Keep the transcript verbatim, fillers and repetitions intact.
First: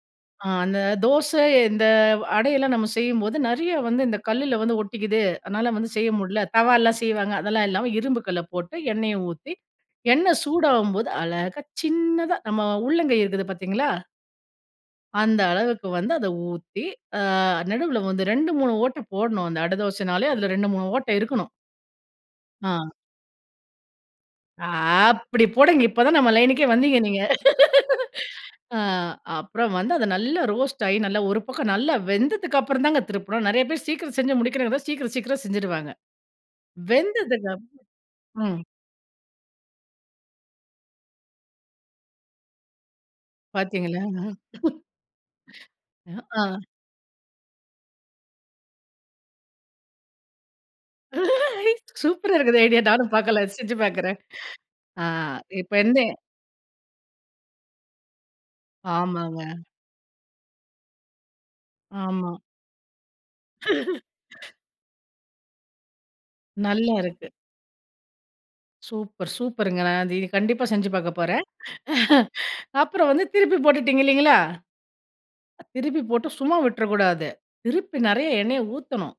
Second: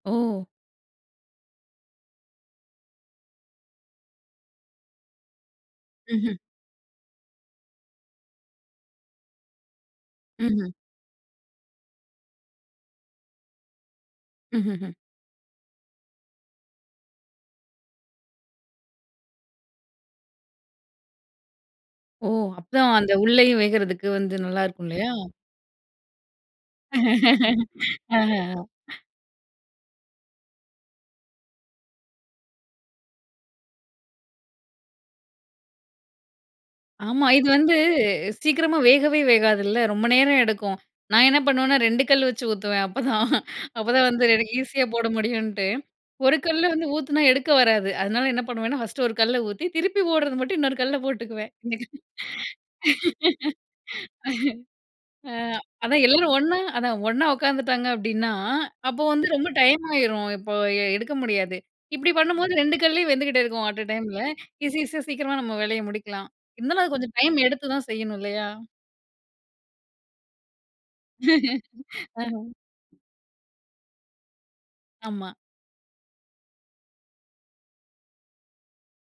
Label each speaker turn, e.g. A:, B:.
A: ஆ,
B: ஓ!
A: அந்த தோச இந்த அடையெல்லாம் நாம செய்யும்போது நெறைய வந்து இந்த கல்லுல வந்து ஒட்டிக்கிது. அதனால, வந்து செய்ய
B: ம்ஹ்ம்.
A: முடில. தவா எல்லாம் செய்வாங்க. அதெல்லாம் இல்லாம, இரும்பு கல்ல போட்டு எண்ணெய ஊத்தி எண்ணெய்
B: ம்ஹ்ம்.
A: சூடாகும்போது, அழகா சின்னதா நம்ம உள்ளங்கை இருக்குது பார்த்தீங்களா?
B: ம்ஹ்ம்.
A: அந்த அளவுக்கு வந்து அத ஊத்தி ஆ நடுவுல வந்து ரெண்டு, மூணு ஓட்ட போடணும். அந்த அட தோசனாலே அதில ரெண்டு, மூணு ஓட்ட இருக்கணும்.
B: ஓ! அப்பதா
A: ஆ.
B: அந்த உள்ளையும் வேகறதுக்கு வந்து நல்லா
A: ஆ
B: இருக்கும் இல்லையா?
A: அப்படி போடுங்க. இப்ப தான் நம்ம லைன்னுக்கே வந்தீங்க நீங்க.
B: ஆ.
A: ஆ அப்புறம் வந்து அத நல்லா ரோஸ்ட்டாகி ஒரு பக்கம் நல்லா வெந்ததுக்கப்புறம் தாங்க திருப்பணும். நெறைய பேர் சீக்கிரம் செஞ்சு முடிக்கணு சீக்கிரம், சீக்கிரம் செஞ்சுருவாங்க.
B: ஆமா, இது
A: வெந்ததுக்கப்பற
B: வந்து
A: ம்.
B: சீக்கிரமா வேகவே வேகாதுல்ல, ரொம்ப நேரம் எடுக்கும். நான் என்ன பண்ணுவேன்னா, ரெண்டு கல் வச்சு ஊத்துவேன். அப்பதான்
A: பார்த்தீங்களா.
B: அப்பதான் வந்து ஈஸியா போட முடியும்ன்ட்டு,
A: அ.
B: ஒரு
A: ஆ.
B: கல்ல வந்து ஊத்தினா எடுக்க வராது. அதனால என்ன பண்ணுவேன்னா, ஃபர்ஸ்ட்டு ஒரு கல்ல ஊத்தி திருப்பி போடுறது மட்டும் இன்னொரு கல்ல போட்டுக்குவேன். இன்,
A: ஐ, சூப்பரா இருக்குதே ஐடியா. நானும் பார்க்கல, செஞ்சு பார்க்குறேன். ஆ
B: ஆ,
A: இப்ப வந்து
B: அதான் எல்லோரும் ஒன்னா, அதான் ஒன்னா உட்காந்துட்டாங்க அப்படின்னா, அப்போ வந்து ரொம்ப
A: ஆமாங்க.
B: டைம் ஆயிரும். இப்போ எடுக்க முடியாது. இப்படி
A: ஆமா.
B: பண்ணும்போது ரெண்டு கல்லயும் வெந்துகிட்டே இருக்கும். அட் அ டைம்ல ஈஸி ஈஸியா சீக்கிரமா நம்ம வேலைய முடிக்கலாம். இருந்தாலும்
A: நல்லா
B: அது கொஞ்சம்
A: இருக்கு.
B: டைம் எடுத்து தான் செய்யணும். இல்லையா?
A: சூப்பர், சூப்பருங்க. நான் கண்டிப்பா செஞ்சு பார்க்க போறேன்.
B: ஆ.
A: அப்புறம் வந்து திருப்பி போட்டுட்டீங்க இல்லைங்களா?
B: ஆமா.
A: திருப்பி போட்டு சும்மா விட்றக்கூடாது. திருப்பி நெறைய எண்ணெய ஊத்தணும்.